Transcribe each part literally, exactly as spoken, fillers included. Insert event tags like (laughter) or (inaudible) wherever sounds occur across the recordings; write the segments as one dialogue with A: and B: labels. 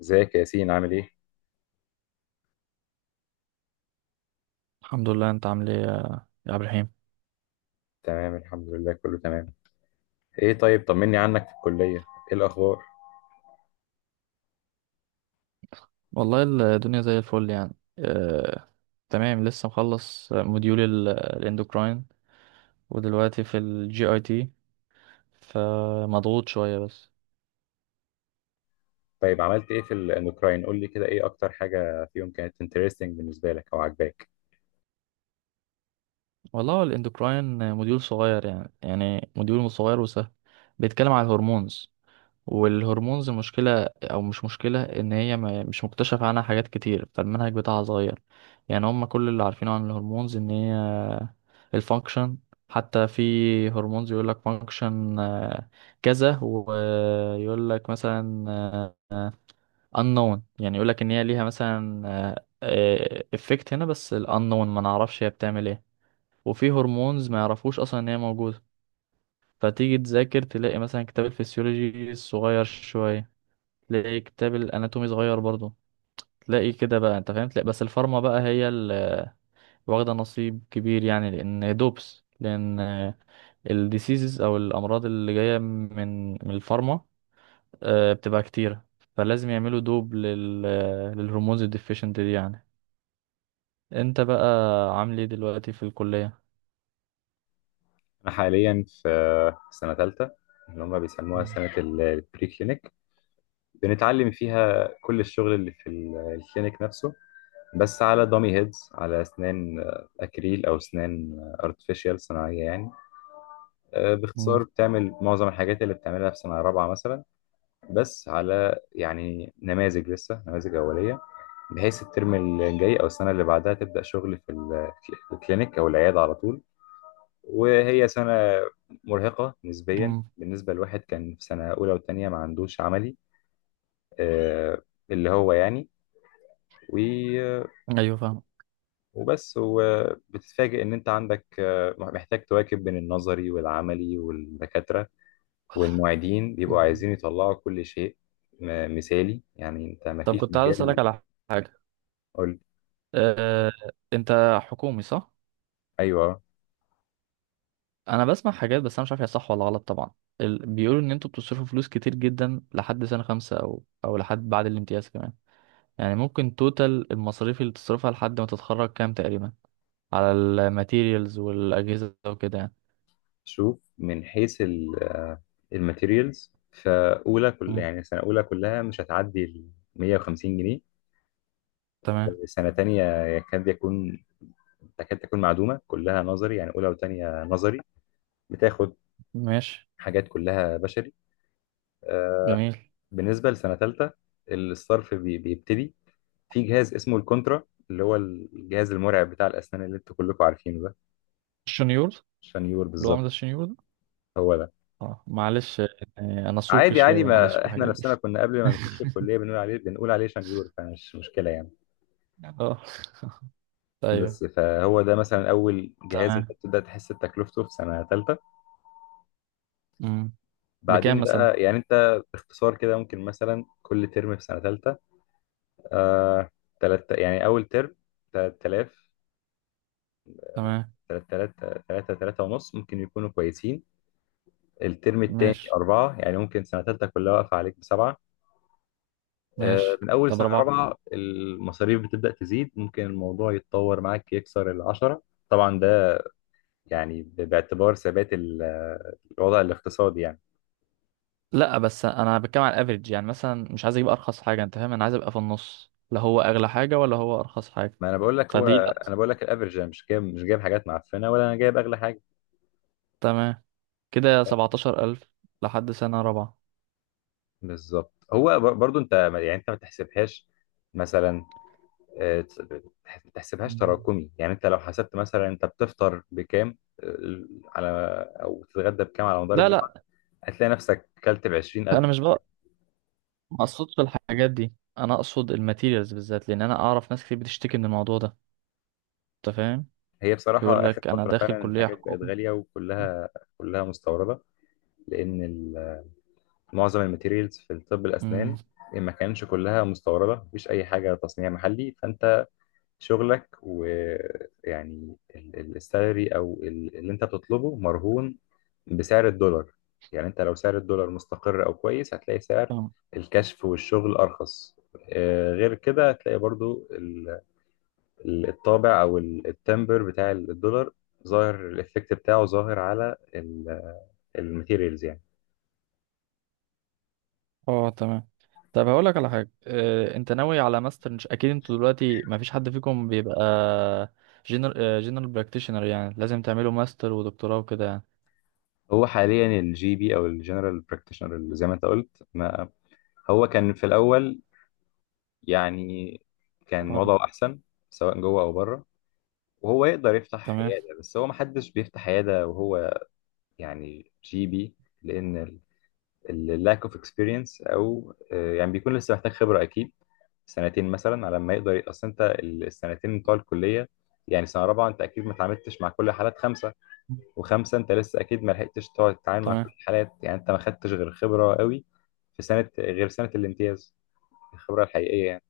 A: ازيك يا ياسين عامل ايه؟
B: الحمد لله. انت عامل ايه يا يا عبد الرحيم؟
A: تمام الحمد لله كله تمام. ايه طيب طمني عنك في الكلية. ايه الاخبار؟
B: والله، الدنيا زي الفل يعني. آه... تمام، لسه مخلص موديول ال- الاندوكراين، ودلوقتي في الجي اي تي، فمضغوط شوية بس.
A: طيب عملت ايه في الاندوكراين؟ قول لي كده، ايه اكتر حاجة فيهم كانت انترستنج بالنسبة لك او عجباك؟
B: والله، هو الاندوكراين موديول صغير يعني يعني موديول صغير وسهل. بيتكلم على الهرمونز. والهرمونز مشكلة أو مش مشكلة إن هي ما- مش مكتشف عنها حاجات كتير، فالمنهج بتاعها صغير. يعني هم كل اللي عارفينه عن الهرمونز إن هي الفانكشن، حتى في هرمونز يقول لك فانكشن كذا، ويقول لك مثلا آه، unknown، يعني يقول لك إن هي ليها مثلا افكت هنا، بس ال unknown ما نعرفش هي بتعمل ايه. وفي هرمونز ما يعرفوش أصلا إن هي موجودة. فتيجي تذاكر تلاقي مثلا كتاب الفسيولوجي صغير شوية، تلاقي كتاب الاناتومي صغير برضه، تلاقي كده بقى انت فاهم. تلاقي بس الفارما بقى هي اللي واخده نصيب كبير يعني، لان دوبس، لان الديسيزز او الامراض اللي جايه من من الفارما آه، بتبقى كتيره. فلازم يعملوا دوب لل للهرمونز الديفيشنت دي يعني. انت بقى عامل ايه دلوقتي في الكليه؟
A: انا حاليا في سنة ثالثة، اللي هم بيسموها
B: مم.
A: سنة البري كلينيك. بنتعلم فيها كل الشغل اللي في ال- الكلينيك نفسه، بس على دامي هيدز، على اسنان اكريل او اسنان ارتفيشال صناعية يعني. آه،
B: مم.
A: باختصار بتعمل معظم الحاجات اللي بتعملها في سنة رابعة مثلا، بس على يعني نماذج، لسه نماذج أولية، بحيث الترم الجاي أو السنة اللي بعدها تبدأ شغل في ال- في الكلينيك أو العيادة على طول. وهي سنة مرهقة نسبيا
B: مم.
A: بالنسبة لواحد كان في سنة أولى وتانية ما عندوش عملي. آه، اللي هو يعني و-
B: ايوه فاهم.
A: وبس، وبتتفاجئ إن أنت عندك، آه، محتاج تواكب بين النظري والعملي، والدكاترة والمعيدين
B: مم.
A: بيبقوا عايزين يطلعوا كل شيء م- مثالي، يعني أنت ما
B: طب
A: فيش
B: كنت عايز اسالك
A: مجال.
B: على حاجه.
A: قول.
B: آه، انت حكومي صح؟
A: ايوه.
B: انا بسمع حاجات بس انا مش عارف هي صح ولا غلط طبعا. ال... بيقولوا ان انتوا بتصرفوا فلوس كتير جدا لحد سنة خمسة او او لحد بعد الامتياز كمان. يعني ممكن توتال المصاريف اللي تصرفها لحد ما تتخرج كام تقريبا، على الماتيريالز والاجهزة وكده يعني؟
A: شوف، من حيث الماتيريالز، فاولى كل
B: مم.
A: يعني سنه اولى كلها مش هتعدي ال مية وخمسين جنيه.
B: تمام.
A: سنه تانية يكاد يكون تكاد تكون معدومه، كلها نظري، يعني اولى وتانية نظري، بتاخد
B: ماشي.
A: حاجات كلها بشري. آه،
B: جميل.
A: بالنسبه لسنه تالتة، الصرف بي- بيبتدي في جهاز اسمه الكونترا، اللي هو الجهاز المرعب بتاع الاسنان اللي انتوا كلكم عارفينه ده.
B: الشنيور. اللي
A: عشان يور
B: هو عامل
A: بالظبط.
B: زي الشنيور ده.
A: هو.
B: اه، معلش يعني انا سوقي
A: عادي عادي،
B: شوية، معلش
A: ما
B: في
A: احنا
B: الحاجات دي.
A: نفسنا كنا قبل ما نخش
B: (laughs)
A: الكليه بنقول عليه بنقول عليه شنيور، فمش مشكله يعني.
B: اه.
A: بس،
B: ايوه.
A: فهو ده مثلا اول جهاز انت
B: تمام.
A: بتبدا تحس بتكلفته في سنه ثالثه.
B: مم. بكام
A: بعدين
B: مثلا؟
A: بقى، يعني انت باختصار كده ممكن مثلا كل ترم في سنه ثالثه، آه، تلت يعني اول ترم تلاتة آلاف،
B: تمام.
A: ثلاثة آلاف، ثلاثة، ثلاثة ونص ممكن يكونوا كويسين. الترم الثاني
B: ماشي.
A: أربعة. يعني ممكن سنة تالتة كلها واقفة عليك بسبعة. آه،
B: ماشي.
A: من أول
B: طب
A: سنة
B: ربعة؟
A: رابعة المصاريف بتبدأ تزيد، ممكن الموضوع يتطور معاك يكسر العشرة. طبعا ده يعني ب- باعتبار ثبات ال- الوضع الاقتصادي يعني.
B: لا، بس انا بتكلم على الافريج يعني، مثلا مش عايز اجيب ارخص حاجه انت فاهم، انا عايز ابقى في النص، لا هو اغلى حاجه ولا هو ارخص حاجه،
A: ما أنا بقول لك، هو
B: فدي
A: أنا
B: لا.
A: بقول لك الأفرج، أنا مش جايب مش جايب حاجات معفنة ولا أنا جايب أغلى حاجة.
B: تمام، كده سبعتاشر ألف لحد سنه رابعه.
A: بالظبط. هو بر- برضو أنت ما- يعني أنت ما تحسبهاش مثلا، آه، تس- ما تحسبهاش
B: مم.
A: تراكمي. يعني أنت لو حسبت مثلا أنت بتفطر بكام، آه، على أو تتغدى بكام على مدار
B: لا،
A: الجامعة،
B: لا،
A: هتلاقي نفسك كلت ب
B: انا
A: عشرين ألف.
B: مش بقى. ما اقصدش الحاجات دي، انا اقصد الماتيريالز بالذات لان انا اعرف ناس كتير بتشتكي من الموضوع ده انت فاهم.
A: هي
B: يقول
A: بصراحة آخر
B: لك انا
A: فترة
B: داخل
A: فعلا
B: كليه
A: الحاجات بقت
B: حكومه.
A: غالية، وكلها كلها مستوردة. لأن ال- معظم الماتيريالز في الطب الأسنان ما كانش كلها مستوردة، مفيش أي حاجة تصنيع محلي. فأنت شغلك، ويعني ال- ال- السالري أو ال- اللي أنت بتطلبه مرهون بسعر الدولار. يعني أنت لو سعر الدولار مستقر أو كويس هتلاقي سعر
B: امم.
A: الكشف والشغل أرخص. آه، غير كده هتلاقي برضو الطابع او ال- التمبر بتاع الدولار ظاهر، الايفكت بتاعه ظاهر على الماتيريالز يعني.
B: اه. تمام. طب هقول لك على حاجه. اه، انت ناوي على ماستر مش اكيد، انتوا دلوقتي ما فيش حد فيكم بيبقى جنرال جنرال براكتيشنر، يعني لازم تعملوا ماستر ودكتوراه وكده يعني؟
A: هو حاليا الجي بي او الجنرال براكتيشنر، اللي زي ما انت قلت، ما هو كان في الاول يعني كان
B: اه.
A: وضعه احسن سواء جوه او بره، وهو يقدر يفتح
B: تمام.
A: عياده، بس هو ما حدش بيفتح عياده وهو يعني جي بي، لان اللاك اوف اكسبيرينس او آه، يعني بيكون لسه محتاج خبره، اكيد سنتين مثلا على ما يقدر. اصل انت السنتين بتوع الكليه، يعني سنه رابعه انت اكيد ما اتعاملتش مع كل حالات خمسه، وخمسه انت لسه اكيد ما لحقتش تقعد تتعامل مع كل
B: تمام.
A: الحالات. يعني انت ما خدتش غير خبره قوي في سنه غير سنه الامتياز، الخبره الحقيقيه يعني.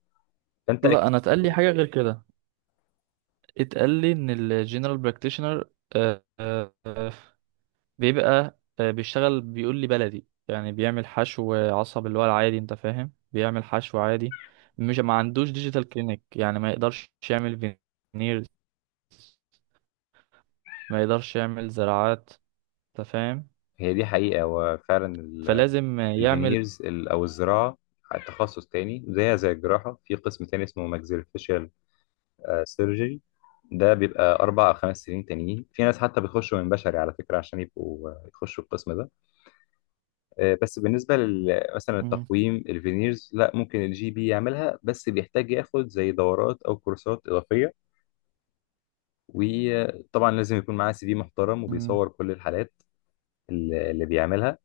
A: فانت
B: لا،
A: اكيد
B: انا
A: مش
B: اتقال لي
A: هتبقى-.
B: حاجه غير كده. اتقال لي ان الجنرال براكتيشنر بيبقى آه، بيشتغل، بيقول لي بلدي، يعني بيعمل حشو عصب اللي هو العادي انت فاهم، بيعمل حشو عادي. مش، ما عندوش ديجيتال كلينيك، يعني ما يقدرش يعمل فينير، ما يقدرش يعمل زراعات انت فاهم،
A: هي دي حقيقه وفعلا.
B: فلازم يعمل.
A: الفينيرز او الزراعه تخصص تاني، زيها زي الجراحه، في قسم تاني اسمه ماكسيلوفيشيال سيرجري، ده بيبقى اربع او خمس سنين تانيين، في ناس حتى بيخشوا من بشري على فكره عشان يبقوا، آه، يخشوا القسم ده. آه، بس بالنسبة لل- مثلا
B: مم.
A: التقويم الفينيرز، لا، ممكن الجي بي يعملها، بس بيحتاج ياخد زي دورات أو كورسات إضافية. وطبعا لازم يكون معاه سي في محترم
B: مم.
A: وبيصور كل الحالات اللي اللي بيعملها.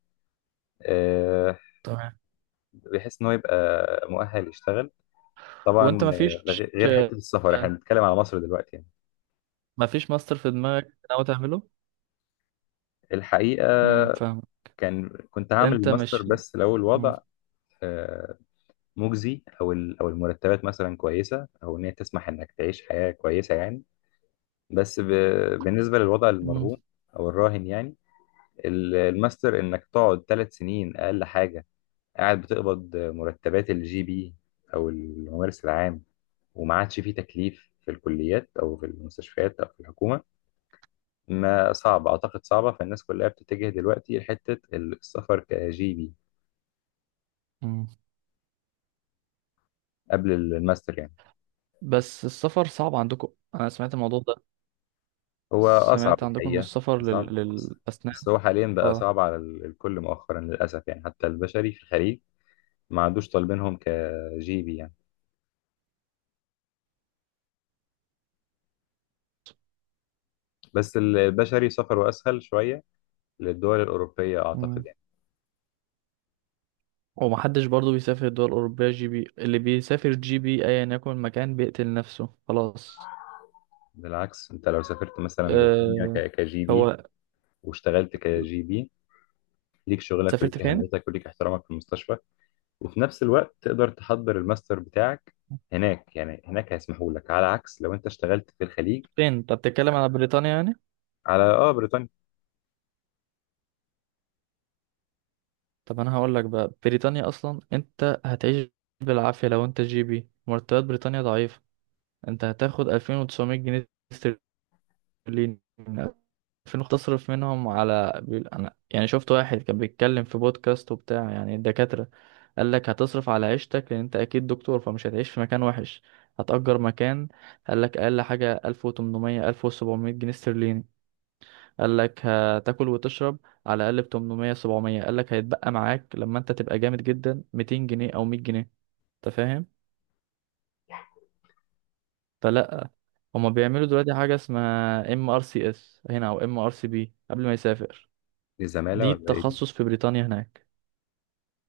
A: آه،
B: تمام.
A: بحيث إن هو يبقى مؤهل يشتغل.
B: وانت
A: طبعا
B: ما
A: آه،
B: فيش
A: ده غير غير حتة السفر، احنا بنتكلم على مصر دلوقتي يعني.
B: ما فيش ماستر في دماغك ناوي تعمله؟
A: الحقيقة
B: امم، فاهم.
A: كان كنت هعمل
B: انت مش
A: الماستر،
B: في...
A: بس لو
B: مم.
A: الوضع آه، مجزي أو ال- أو المرتبات مثلا كويسة، أو إن هي تسمح إنك تعيش حياة كويسة يعني. بس ب... بالنسبة للوضع
B: مم.
A: المرهون أو الراهن يعني، ال- الماستر إنك تقعد ثلاث سنين أقل حاجة، قاعد بتقبض مرتبات الجي بي أو الممارس العام، وما عادش فيه تكليف في الكليات أو في المستشفيات أو في الحكومة. ما صعب، أعتقد صعبة، فالناس كلها بتتجه دلوقتي لحتة السفر كجي بي
B: مم.
A: قبل الماستر يعني.
B: بس السفر صعب عندكم، انا سمعت الموضوع ده.
A: هو أصعب
B: سمعت عندكم ان
A: الحقيقة،
B: السفر
A: أصعب،
B: لل...
A: بس
B: للاسنان.
A: بس هو حاليا بقى
B: اه.
A: صعب على ال- الكل مؤخرا للأسف يعني، حتى البشري في الخليج ما عادوش طالبينهم كجيبي يعني، بس البشري سفره أسهل شوية للدول الأوروبية أعتقد
B: مم.
A: يعني.
B: ومحدش برضو بيسافر الدول الأوروبية جي بي، اللي بيسافر جي بي أيا يكن المكان بيقتل نفسه خلاص.
A: بالعكس أنت لو سافرت مثلا بريطانيا
B: أه...
A: ك- كجي بي
B: هو
A: واشتغلت كجي بي، ليك شغلك
B: سافرت
A: وليك
B: فين؟
A: أهميتك وليك احترامك في المستشفى، وفي نفس الوقت تقدر تحضر الماستر بتاعك هناك يعني. هناك هيسمحوا لك، على عكس لو أنت اشتغلت في الخليج.
B: فين انت بتتكلم، على بريطانيا يعني؟
A: على آه بريطانيا.
B: طب انا هقول لك بقى، بريطانيا اصلا انت هتعيش بالعافيه لو انت جي بي. مرتبات بريطانيا ضعيفه. انت هتاخد ألفين وتسعمية جنيه استرليني، ألفين تصرف منهم على بيقول- انا يعني شفت واحد كان بيتكلم في بودكاست وبتاع يعني الدكاتره. قال لك هتصرف على عيشتك لان انت اكيد دكتور، فمش هتعيش في مكان وحش، هتأجر مكان. قال لك اقل حاجه ألف وتمنمية ألف وسبعمية جنيه استرليني. قال لك هتاكل وتشرب على الاقل ب تمنمية سبعمية. قال لك هيتبقى معاك لما انت تبقى جامد جدا ميتين جنيه او مية جنيه انت فاهم. فلا. هما بيعملوا دلوقتي حاجه اسمها ام ار سي اس هنا، او ام ار سي بي قبل ما يسافر.
A: دي زمالة
B: دي
A: ولا إيه دي؟
B: التخصص في بريطانيا هناك.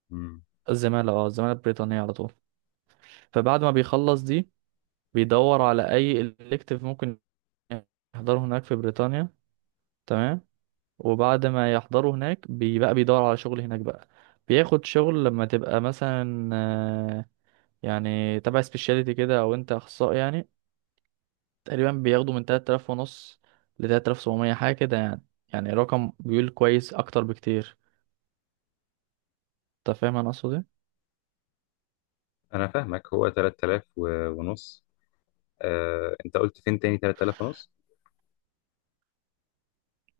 A: مم.
B: الزماله، اه الزماله البريطانيه على طول. فبعد ما بيخلص دي، بيدور على اي الكتيف ممكن يحضره هناك في بريطانيا. تمام. وبعد ما يحضروا هناك بيبقى بيدور على شغل هناك بقى. بياخد شغل لما تبقى مثلا آه، يعني تبع سبيشاليتي كده، او انت اخصائي يعني. تقريبا بياخدوا من تلاتة آلاف ونص ل تلاتة آلاف وسبعمية حاجه كده يعني. يعني رقم بيقول كويس اكتر بكتير، انت فاهم انا اقصد ايه.
A: أنا فاهمك. هو ثلاثة آلاف و- ونص، آه، أنت قلت فين تاني تلاتة آلاف ونص؟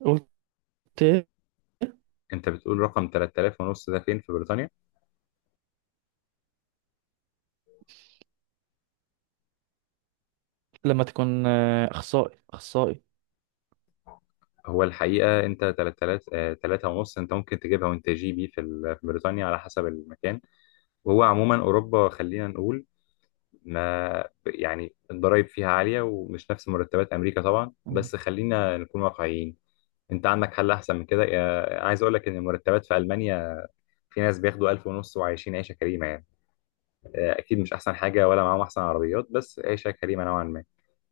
B: قلت. إيه؟
A: انت بتقول رقم تلاتة آلاف ونص ده فين في بريطانيا؟
B: لما تكون آه، اخصائي اخصائي.
A: هو الحقيقه انت ثلاثة آلاف، آه، تلاتة ونص انت ممكن تجيبها وانت جي بي في ال- في بريطانيا على حسب المكان. وهو عموما اوروبا خلينا نقول، ما يعني الضرايب فيها عاليه ومش نفس مرتبات امريكا طبعا،
B: مم.
A: بس خلينا نكون واقعيين. انت عندك حل احسن من كده، آه، عايز اقول لك ان المرتبات في المانيا، في ناس بياخدوا ألف ونص وعايشين عيشه كريمه يعني. آه، اكيد مش احسن حاجه ولا معاهم احسن عربيات، بس عيشه كريمه نوعا ما.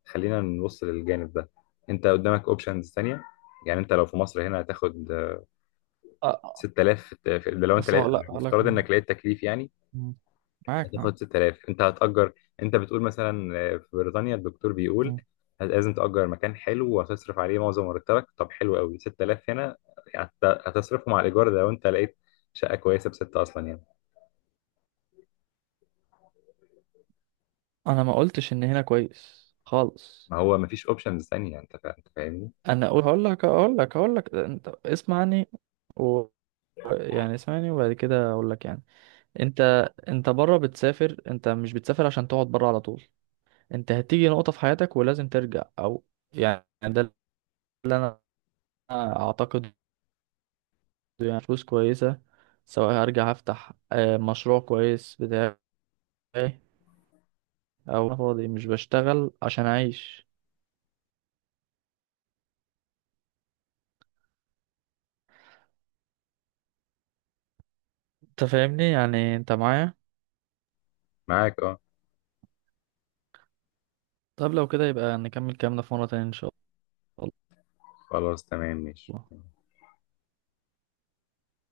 A: خلينا نبص للجانب ده، انت قدامك اوبشنز تانية. يعني انت لو في مصر هنا هتاخد آه،
B: أ-
A: ستة آلاف في الت- في- ده لو انت لقيت،
B: اصل لا، لا،
A: بافتراض
B: كمان.
A: انك لقيت تكليف يعني.
B: مم. معاك،
A: هتاخد
B: معاك.
A: ستة آلاف، انت هتأجر. انت بتقول مثلا آه، في بريطانيا الدكتور بيقول
B: مم.
A: هت- لازم تأجر مكان حلو وهتصرف عليه معظم مرتبك. طب حلو قوي ستة آلاف هنا هت- هتصرفه مع الإيجار، ده لو انت لقيت شقة كويسة بستة أصلا يعني.
B: انا ما قلتش ان هنا كويس خالص،
A: ما هو مفيش اوبشنز تانية، انت فا- انت فاهمني.
B: انا اقول. هقول لك هقول لك هقول لك انت اسمعني، و، يعني اسمعني وبعد كده اقول لك يعني. انت انت بره بتسافر، انت مش بتسافر عشان تقعد بره على طول. انت هتيجي نقطة في حياتك ولازم ترجع او يعني، ده اللي انا اعتقد يعني، فلوس كويسة. سواء هرجع هفتح آه، مشروع كويس بتاعي، او أنا فاضي مش بشتغل عشان اعيش. انت فاهمني، يعني انت معايا؟
A: معاك اه.
B: طب لو كده يبقى نكمل كلامنا في مرة تانية ان شاء
A: خلاص تمام ماشي.
B: الله.